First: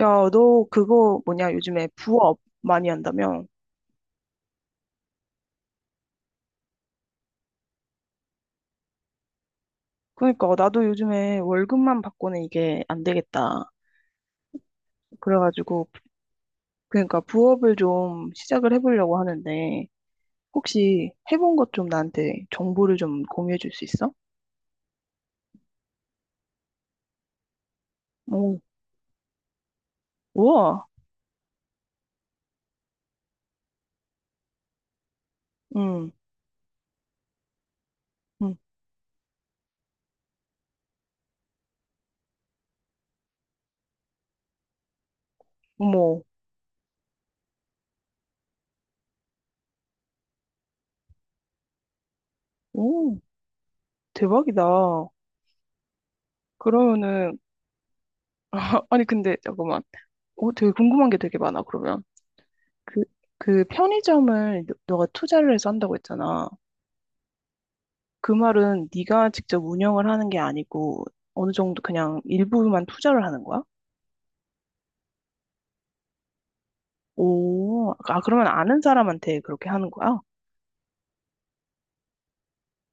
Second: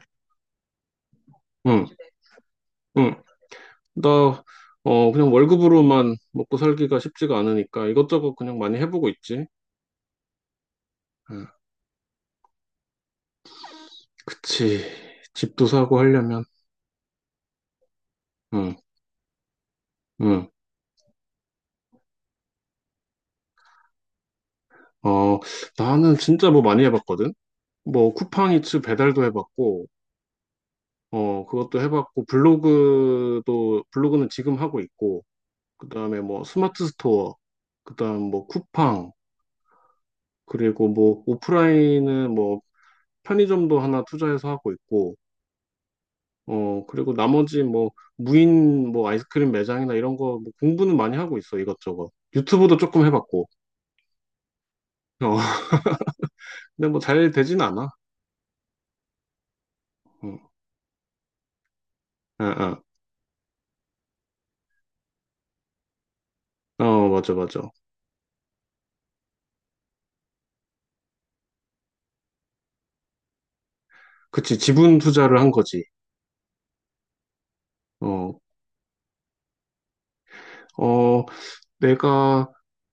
야, 너 그거 뭐냐, 응, 요즘에 부업 많이 응. 한다며? 나, 그냥 월급으로만 먹고 살기가 쉽지가 않으니까 이것저것 그냥 많이 해보고 있지. 그러니까, 나도 요즘에 응, 월급만 받고는 이게 안 되겠다. 그치. 집도 그래가지고, 사고 하려면. 그러니까 부업을 좀 시작을 응, 해보려고 하는데, 응. 혹시 해본 것 좀 나한테 정보를 좀 공유해 줄 수 있어? 어, 나는 진짜 뭐 많이 해봤거든? 뭐 오, 쿠팡이츠 배달도 해봤고, 우와, 그것도 해봤고, 블로그는 지금 하고 있고, 그 응, 다음에 뭐 스마트 스토어, 그 다음 뭐 응, 쿠팡, 그리고 뭐 오프라인은 뭐 편의점도 하나 투자해서 하고 있고, 어머, 그리고 나머지 뭐 무인 뭐 아이스크림 매장이나 이런 거뭐 공부는 많이 하고 있어, 이것저것. 유튜브도 조금 오, 해봤고. 대박이다. 어, 근데 뭐 잘 그러면은, 되진 않아. 아, 아니, 근데 잠깐만. 응. 오, 되게 궁금한 게 되게 많아, 그러면. 아, 아. 그, 그 편의점을 너가 투자를 해서 한다고 했잖아. 어, 맞아, 맞아. 그 말은 네가 직접 운영을 하는 게 아니고 어느 정도 그냥 일부만 투자를 하는 거야? 그치, 지분 투자를 한 거지. 오, 아, 어, 그러면 아는 사람한테 그렇게 하는 거야? 어, 내가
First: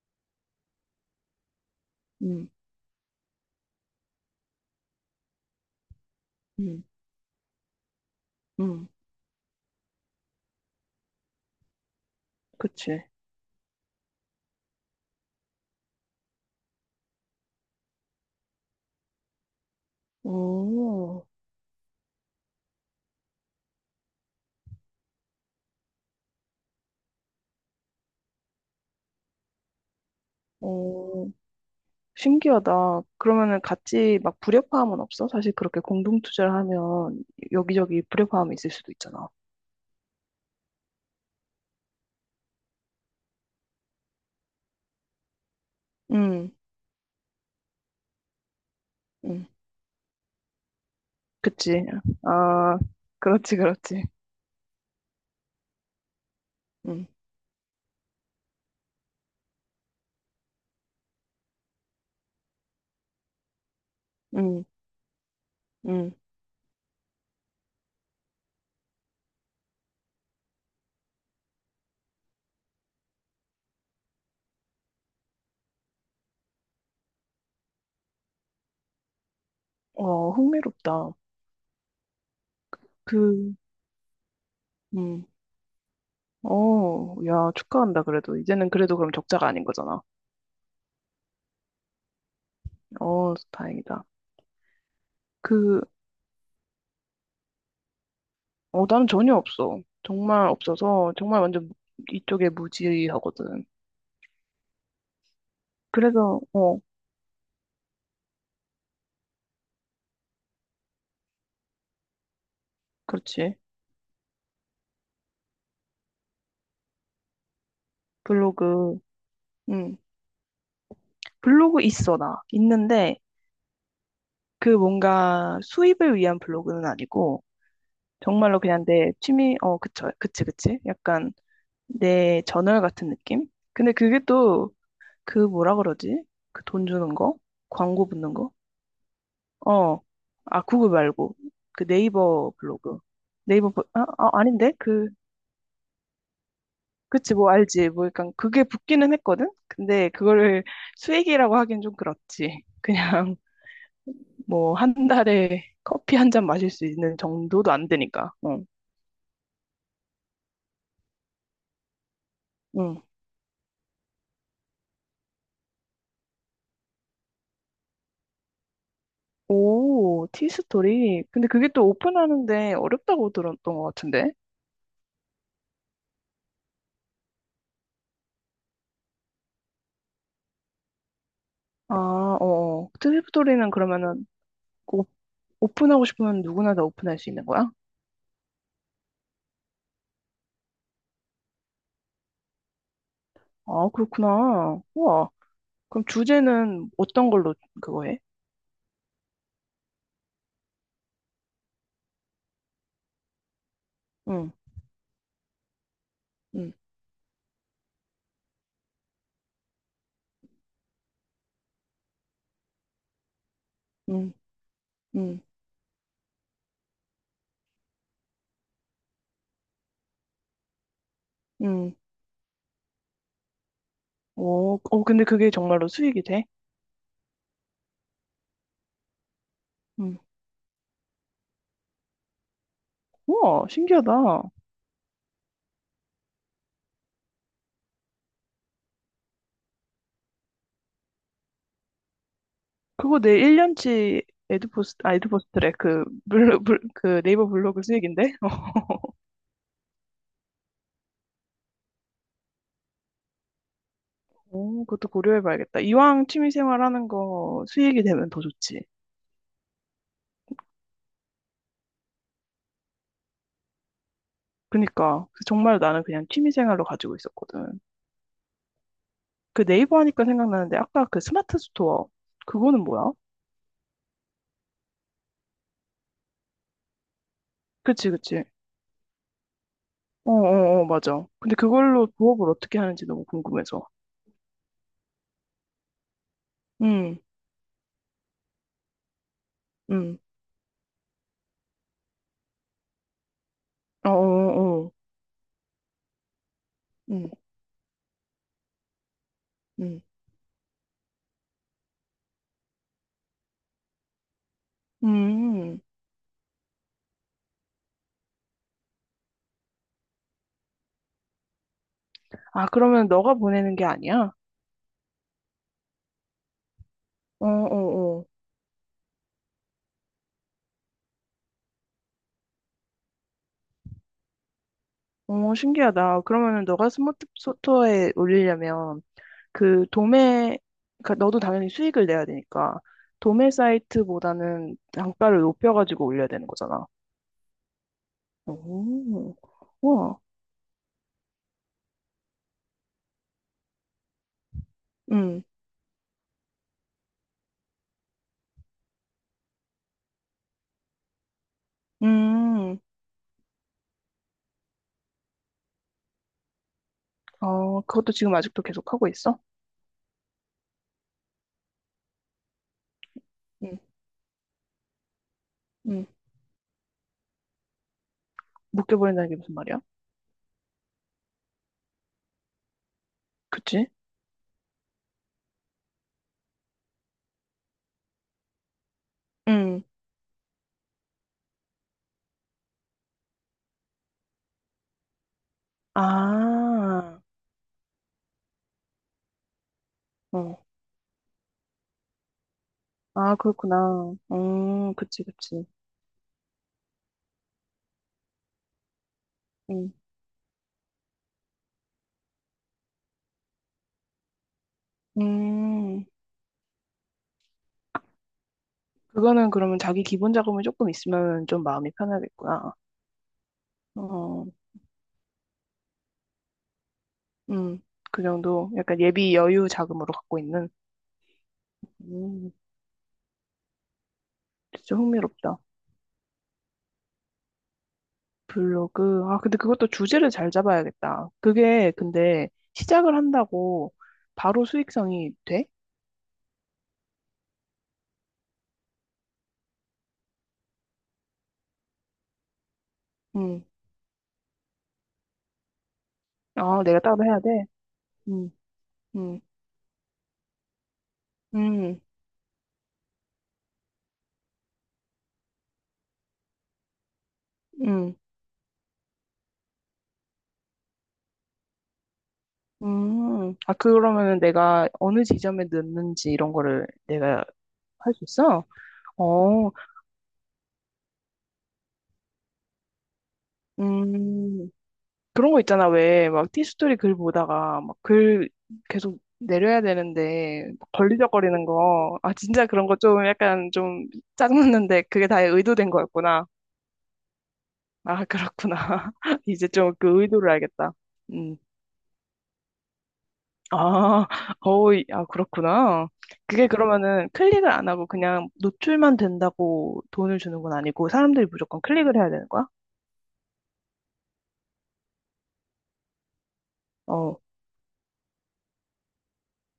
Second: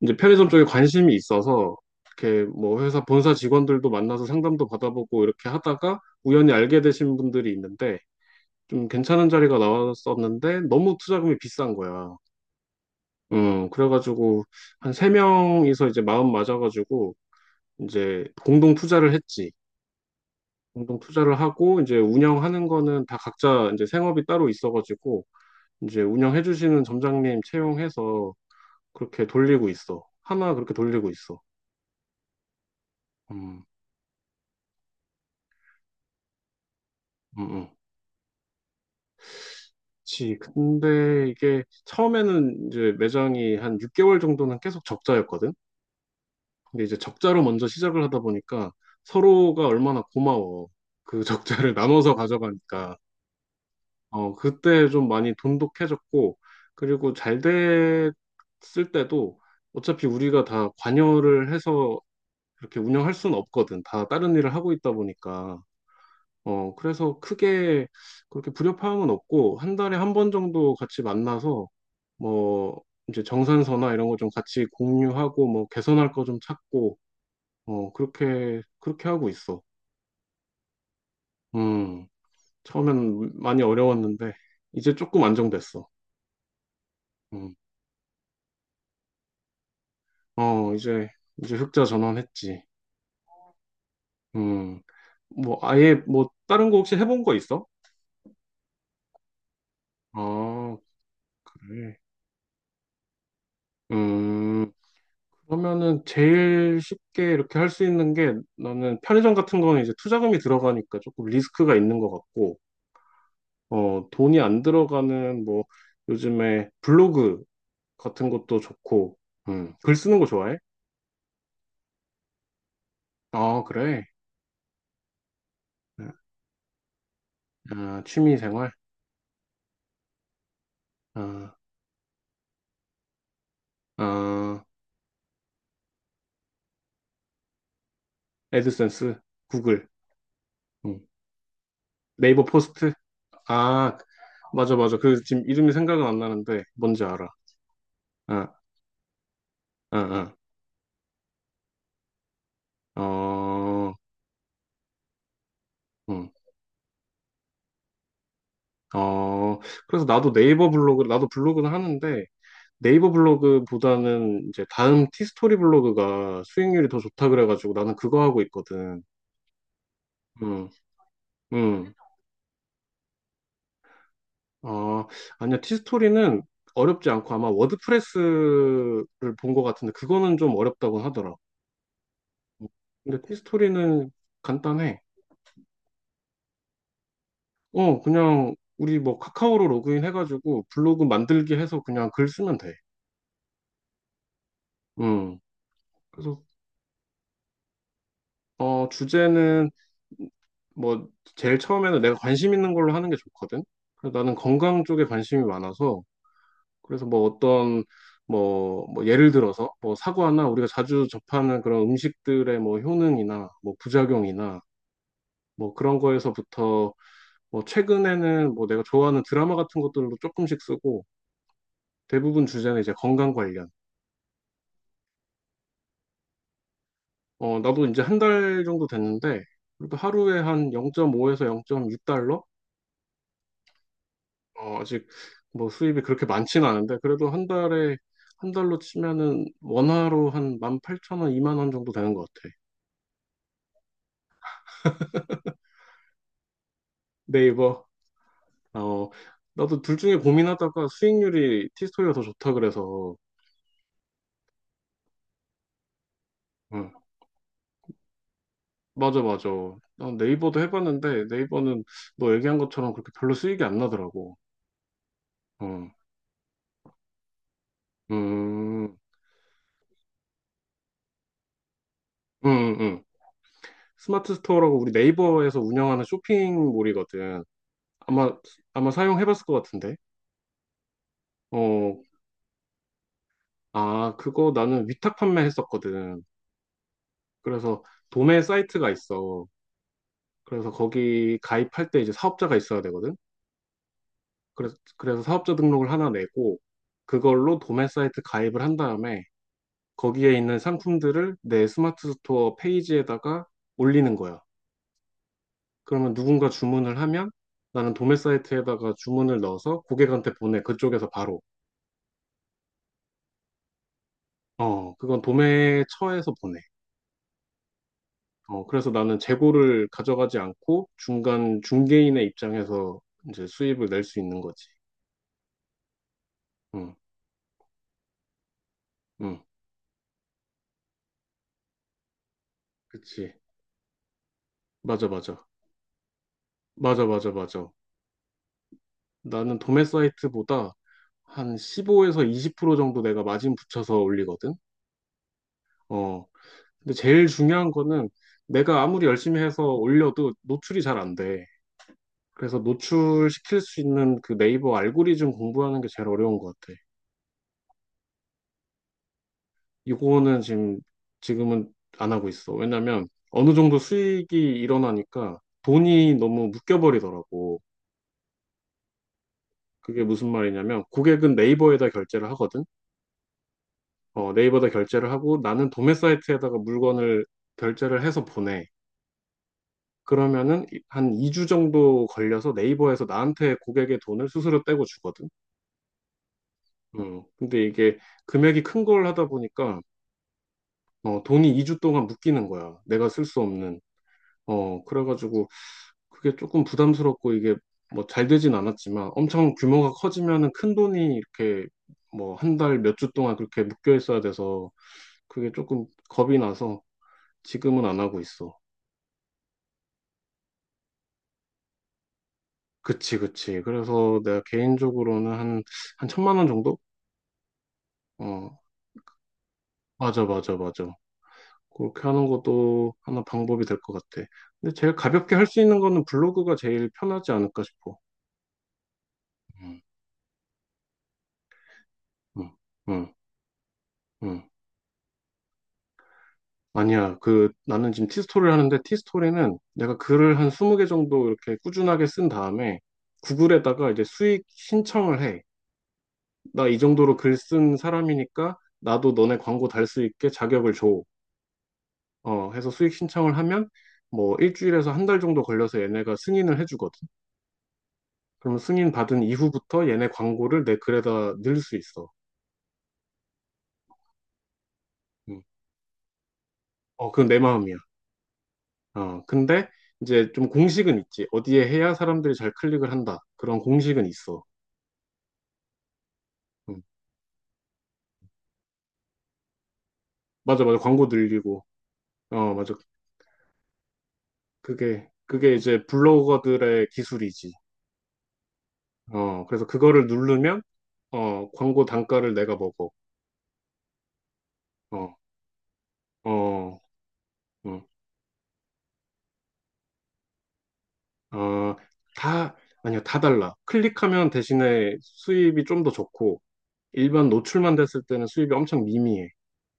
이제 편의점 쪽에 관심이 있어서 이렇게 음, 뭐 회사 본사 직원들도 만나서 상담도 받아보고 이렇게 하다가 우연히 알게 음, 되신 분들이 있는데 좀 음, 괜찮은 자리가 나왔었는데 너무 투자금이 비싼 거야. 그치. 그래가지고, 한 세 명이서 이제 마음 맞아가지고, 이제 공동 투자를 했지. 공동 오, 투자를 하고, 이제 운영하는 거는 다 각자 이제 생업이 따로 있어가지고, 이제 운영해주시는 점장님 채용해서 그렇게 돌리고 있어. 하나 그렇게 돌리고 오, 있어. 신기하다. 그러면은 음, 같이 막 불협화음은 없어? 사실 그렇게 공동 투자를 하면 음, 음. 여기저기 불협화음이 있을 수도 있잖아. 그치. 근데 이게 처음에는 이제 매장이 한 6개월 정도는 계속 적자였거든? 음, 근데 이제 적자로 먼저 시작을 하다 보니까 음, 서로가 얼마나 고마워. 그 적자를 그치. 나눠서 아, 가져가니까. 그렇지, 그렇지. 그때 좀 많이 돈독해졌고, 음, 그리고 잘 됐을 때도 어차피 우리가 다 관여를 해서 이렇게 운영할 수는 없거든. 다 다른 일을 음, 하고 있다 보니까. 음. 그래서 크게 그렇게 불협화음은 없고, 한 달에 한 번 정도 같이 만나서, 뭐, 이제 정산서나 이런 거 좀 같이 공유하고, 뭐, 개선할 거 좀 찾고, 그렇게 하고 있어. 어, 흥미롭다. 음, 처음엔 그, 많이 어려웠는데, 이제 조금 음. 안정됐어. 어, 야, 음. 축하한다, 그래도. 이제는 그래도 그럼 적자가 아닌 거잖아. 어, 이제, 이제 흑자 전환했지. 어, 다행이다. 음, 뭐, 그, 아예, 뭐, 다른 거 혹시 해본 거 있어? 어, 나는 전혀 없어. 정말 아, 없어서, 정말 완전 그래. 이쪽에 무지하거든. 음, 그러면은 그래서, 어, 제일 쉽게 이렇게 할 수 있는 게 나는 편의점 같은 거는 이제 투자금이 들어가니까 조금 리스크가 있는 것 같고, 그렇지. 돈이 안 들어가는 뭐, 요즘에 블로그 같은 것도 블로그, 좋고, 글 음 쓰는 거 좋아해? 블로그 있어, 나. 있는데, 아, 그래. 그 뭔가 수입을 위한 블로그는 아니고, 아, 취미 정말로 생활? 그냥 내 취미, 어, 그쵸, 그치, 그치. 약간 아, 내 저널 같은 느낌? 근데 그게 아, 또, 그 뭐라 그러지? 그 돈 주는 거? 광고 붙는 거? 애드센스, 구글, 어, 아, 구글 음, 말고. 그 네이버 네이버 포스트? 블로그. 아, 아, 아, 아닌데? 맞아, 맞아. 그, 그 지금 이름이 생각은 안 나는데 뭔지 알아. 그치, 뭐, 알지. 뭐, 약간, 응, 그게 붙기는 했거든? 근데, 응, 그거를 수익이라고 하긴 좀 그렇지. 응. 그냥, 어, 뭐, 한 달에 커피 응. 한 잔 마실 수 있는 정도도 안 되니까. 어 어, 그래서 나도 블로그는 하는데 응. 네이버 블로그보다는 이제 다음 티스토리 블로그가 수익률이 더 좋다 그래가지고 나는 그거 하고 있거든. 오, 응, 티스토리. 근데 그게 또 응. 오픈하는데 어렵다고 들었던 것 같은데? 어, 아니야. 티스토리는 어렵지 않고 아마 워드프레스를 본 것 같은데 그거는 좀 어렵다고 하더라. 아, 어, 응. 어. 근데 티스토리는 티스토리는 그러면은, 간단해. 오- 오픈하고 싶으면 누구나 다 오픈할 수 있는 거야? 어, 그냥 우리 뭐 카카오로 로그인 해가지고 블로그 만들기 해서 그냥 글 쓰면 돼. 아, 그렇구나. 우와. 음. 그럼 그래서 주제는 어떤 걸로 그거 해? 주제는 뭐 제일 처음에는 내가 관심 있는 걸로 하는 게 좋거든. 그래서 나는 응, 건강 쪽에 관심이 많아서 응, 그래서 뭐 어떤 뭐, 뭐 예를 들어서 뭐 사과나 우리가 자주 접하는 그런 음식들의 뭐 효능이나 뭐 응, 부작용이나 응, 뭐 그런 거에서부터 뭐 최근에는 뭐 내가 좋아하는 드라마 같은 것들도 조금씩 쓰고 응. 대부분 주제는 이제 건강 관련. 오, 어, 근데 그게 정말로 수익이 돼? 나도 이제 한 달 정도 됐는데, 그래도 응. 하루에 한 0.5에서 0.6달러? 우와, 신기하다. 아직 뭐 수입이 그렇게 많지는 않은데, 그래도 한 달에, 한 달로 치면은 원화로 한 18,000원, 2만 원 이만 원 정도 되는 것 같아. 그거 내 1년치 에드포스트래. 그, 그 네이버 블로그 네이버. 수익인데? 어, 나도 둘 중에 고민하다가 수익률이 티스토리가 더 좋다 그래서, 오, 그것도 고려해봐야겠다. 이왕 취미생활 응. 하는 거 수익이 되면 더 좋지. 맞아, 맞아. 나 네이버도 해봤는데, 네이버는 너 얘기한 것처럼 그렇게 별로 수익이 안 나더라고. 그니까. 그래서 정말 응. 나는 그냥 취미생활로 가지고 있었거든. 음, 그 네이버 하니까 생각나는데, 아까 그 스마트 스토어. 음, 그거는 음. 뭐야? 스마트 스토어라고 우리 네이버에서 운영하는 쇼핑몰이거든. 그치, 아마, 그치. 아마 사용해봤을 것 같은데. 어, 어, 어, 맞아. 근데 어, 그걸로 부업을 어떻게 하는지 너무 궁금해서. 아, 그거 나는 위탁 판매했었거든. 응 그래서 도매 사이트가 있어. 응 그래서 거기 가입할 때 이제 사업자가 있어야 되거든. 어, 그래서, 어, 어, 그래서 사업자 등록을 하나 내고, 응, 그걸로 도매 사이트 가입을 한 다음에 응. 거기에 있는 상품들을 내 스마트 스토어 페이지에다가 올리는 거야. 음. 그러면 누군가 주문을 하면 나는 도매 사이트에다가 주문을 넣어서 고객한테 보내. 그쪽에서 바로. 아, 그러면 너가 보내는 게 아니야? 어, 그건 도매처에서 보내. 어, 어, 어. 그래서 나는 재고를 가져가지 않고 중간 중개인의 입장에서 이제 수입을 낼 수 있는 거지. 어, 신기하다. 그러면은 너가 응, 스마트 스토어에 올리려면 응, 그 도매, 그러니까 너도 당연히 수익을 내야 되니까 그치. 도매 사이트보다는 맞아, 단가를 맞아. 높여가지고 올려야 되는 거잖아. 맞아, 맞아, 맞아. 오, 나는 도매 우와. 사이트보다 한 15에서 20% 정도 내가 마진 붙여서 올리거든. 응, 어, 근데 제일 중요한 거는 내가 아무리 열심히 해서 올려도 노출이 잘 안 돼. 그래서 음, 노출시킬 수 있는 그 네이버 알고리즘 공부하는 게 제일 어려운 것 같아. 어, 그것도 지금 아직도 계속 하고 있어? 이거는 지금은 안 하고 있어. 왜냐면 어느 정도 응, 수익이 일어나니까 응. 돈이 너무 묶여버리더라고. 묶여버린다는 게 무슨 말이야? 그게 무슨 말이냐면 고객은 네이버에다 결제를 하거든. 그치? 네이버에다 결제를 하고 나는 도매 사이트에다가 물건을 결제를 해서 보내. 응, 그러면은 이- 한 2주 정도 걸려서 네이버에서 나한테 고객의 돈을 수수료 떼고 주거든. 아, 근데 이게 금액이 큰 걸 하다 보니까 어. 돈이 2주 동안 묶이는 거야. 내가 쓸 아, 수 없는. 그렇구나. 그치, 그래가지고 그치. 그게 조금 부담스럽고 이게 뭐 잘 되진 않았지만 엄청 규모가 음. 커지면은 큰 돈이 이렇게 뭐 한 달 몇 주 동안 그렇게 묶여 있어야 돼서 그게 조금 음, 겁이 나서 지금은 안 하고 있어. 그거는 그러면 자기 기본 자금이 조금 있으면 좀 마음이 편하겠구나. 그치, 그치. 그래서 내가 어, 개인적으로는 한, 1,000만 원 정도? 음, 그 어, 정도 약간 예비 여유 자금으로 맞아, 갖고 맞아, 있는. 맞아. 그렇게 하는 음, 것도 하나 방법이 될 것 같아. 근데 진짜 제일 가볍게 할 흥미롭다. 수 있는 거는 블로그가 제일 편하지 않을까 싶어. 블로그. 아, 근데 응, 그것도 주제를 잘 잡아야겠다. 그게 근데 응, 응, 시작을 한다고 응. 바로 수익성이 돼? 아니야. 그 나는 지금 티스토리를 하는데 티스토리는 내가 글을 한 20개 정도 이렇게 꾸준하게 쓴 다음에 음, 구글에다가 이제 수익 신청을 해. 나 이 아, 내가 정도로 따로 글 해야 돼? 쓴 음. 사람이니까 나도 너네 음, 광고 달 수 있게 자격을 줘. 음. 해서 수익 신청을 하면 뭐 일주일에서 한 달 정도 걸려서 얘네가 승인을 해주거든. 음, 그러면 승인 받은 이후부터 얘네 광고를 내 글에다 넣을 수 있어. 아, 그러면은 내가 어느 음. 지점에 넣는지 이런 거를 그건 내 내가 마음이야. 할 수 있어? 근데 어, 이제 좀 공식은 있지. 어디에 해야 사람들이 잘 클릭을 한다. 그런 공식은 있어. 음, 그런 거 있잖아. 왜, 막, 음. 티스토리 글 보다가, 막, 글 계속 내려야 맞아, 되는데, 맞아. 막 광고 늘리고. 걸리적거리는 거. 아, 어, 진짜 맞아. 그런 거 좀 약간 좀 짜증났는데, 그게, 그게 다 그게 이제 의도된 거였구나. 블로거들의 기술이지. 아, 그렇구나. 그래서 이제 좀 그거를 그 의도를 누르면, 알겠다. 음. 광고 단가를 내가 먹어. 아, 어이, 어, 아, 그렇구나. 그게 어, 그러면은 클릭을 어, 안 하고 그냥 노출만 된다고 돈을 주는 건 아니고 사람들이 어, 무조건 클릭을 해야 되는 다, 거야? 아니요, 다 달라. 클릭하면 대신에 수입이 좀 더 좋고, 일반 어. 노출만 됐을 때는 수입이 엄청 미미해.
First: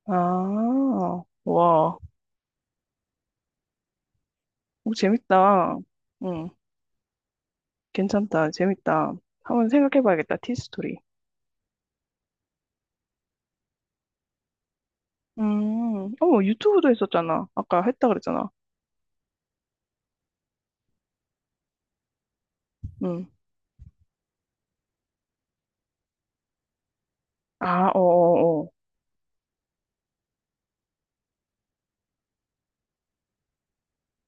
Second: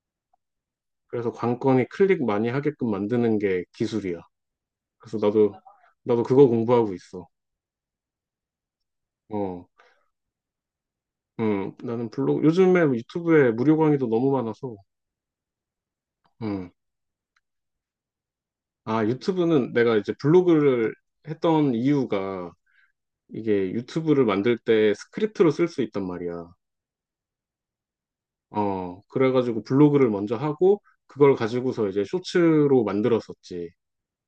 아, 그래서 관건이 와. 클릭 많이 하게끔 만드는 게 기술이야. 오, 그래서 나도, 재밌다. 나도 그거 응, 공부하고 있어. 괜찮다. 재밌다. 어, 한번 생각해 봐야겠다. 티스토리. 나는 블로그, 요즘에 유튜브에 무료 강의도 너무 많아서, 어머, 응. 유튜브도 했었잖아. 아까 했다 그랬잖아. 아, 유튜브는 내가 이제 블로그를 했던 이유가 응. 이게 유튜브를 만들 때 스크립트로 쓸 수 있단 말이야. 아, 어어어. 그래가지고 블로그를 먼저 하고 그걸 가지고서 이제 쇼츠로 만들었었지.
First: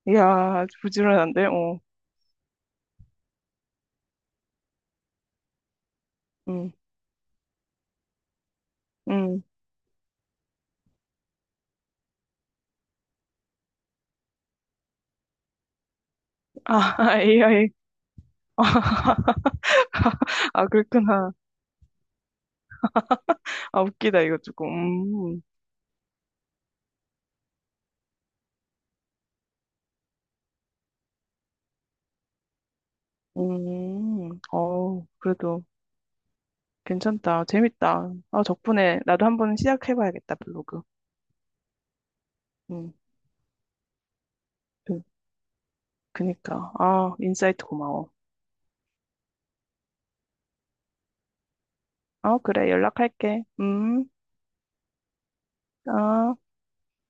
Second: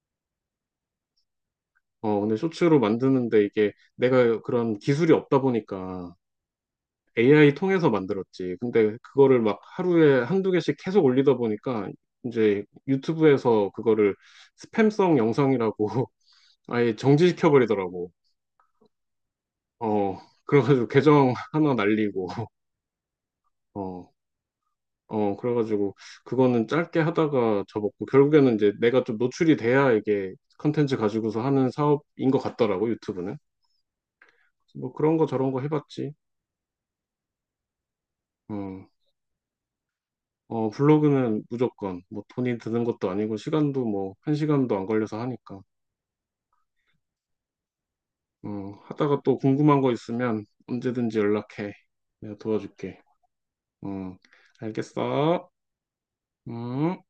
이야, 부지런한데? 어. 근데 쇼츠로 만드는데 이게 내가 그런 기술이 없다 보니까 응, AI 통해서 만들었지. 근데 그거를 응. 막 하루에 한두 개씩 계속 올리다 보니까 이제 유튜브에서 그거를 스팸성 영상이라고 아예 아, AI. 정지시켜버리더라고. 어, 아, 그래가지고 그렇구나. 계정 하나 날리고, 아, 어, 웃기다, 이거 조금. 그래가지고 그거는 짧게 하다가 접었고, 결국에는 이제 내가 좀 노출이 돼야 이게 컨텐츠 가지고서 하는 사업인 것 같더라고, 유튜브는. 뭐 어, 그런 거 저런 거 그래도 해봤지. 괜찮다. 재밌다. 아, 어, 덕분에 나도 한번 시작해봐야겠다, 블로그. 블로그는 무조건 뭐 돈이 드는 음, 것도 아니고 시간도 뭐 한 시간도 안 그, 걸려서 하니까. 그니까. 아, 인사이트 고마워. 하다가 또 궁금한 거 있으면 언제든지 연락해. 내가 어, 그래, 도와줄게. 연락할게. 음, 알겠어. 아. 음.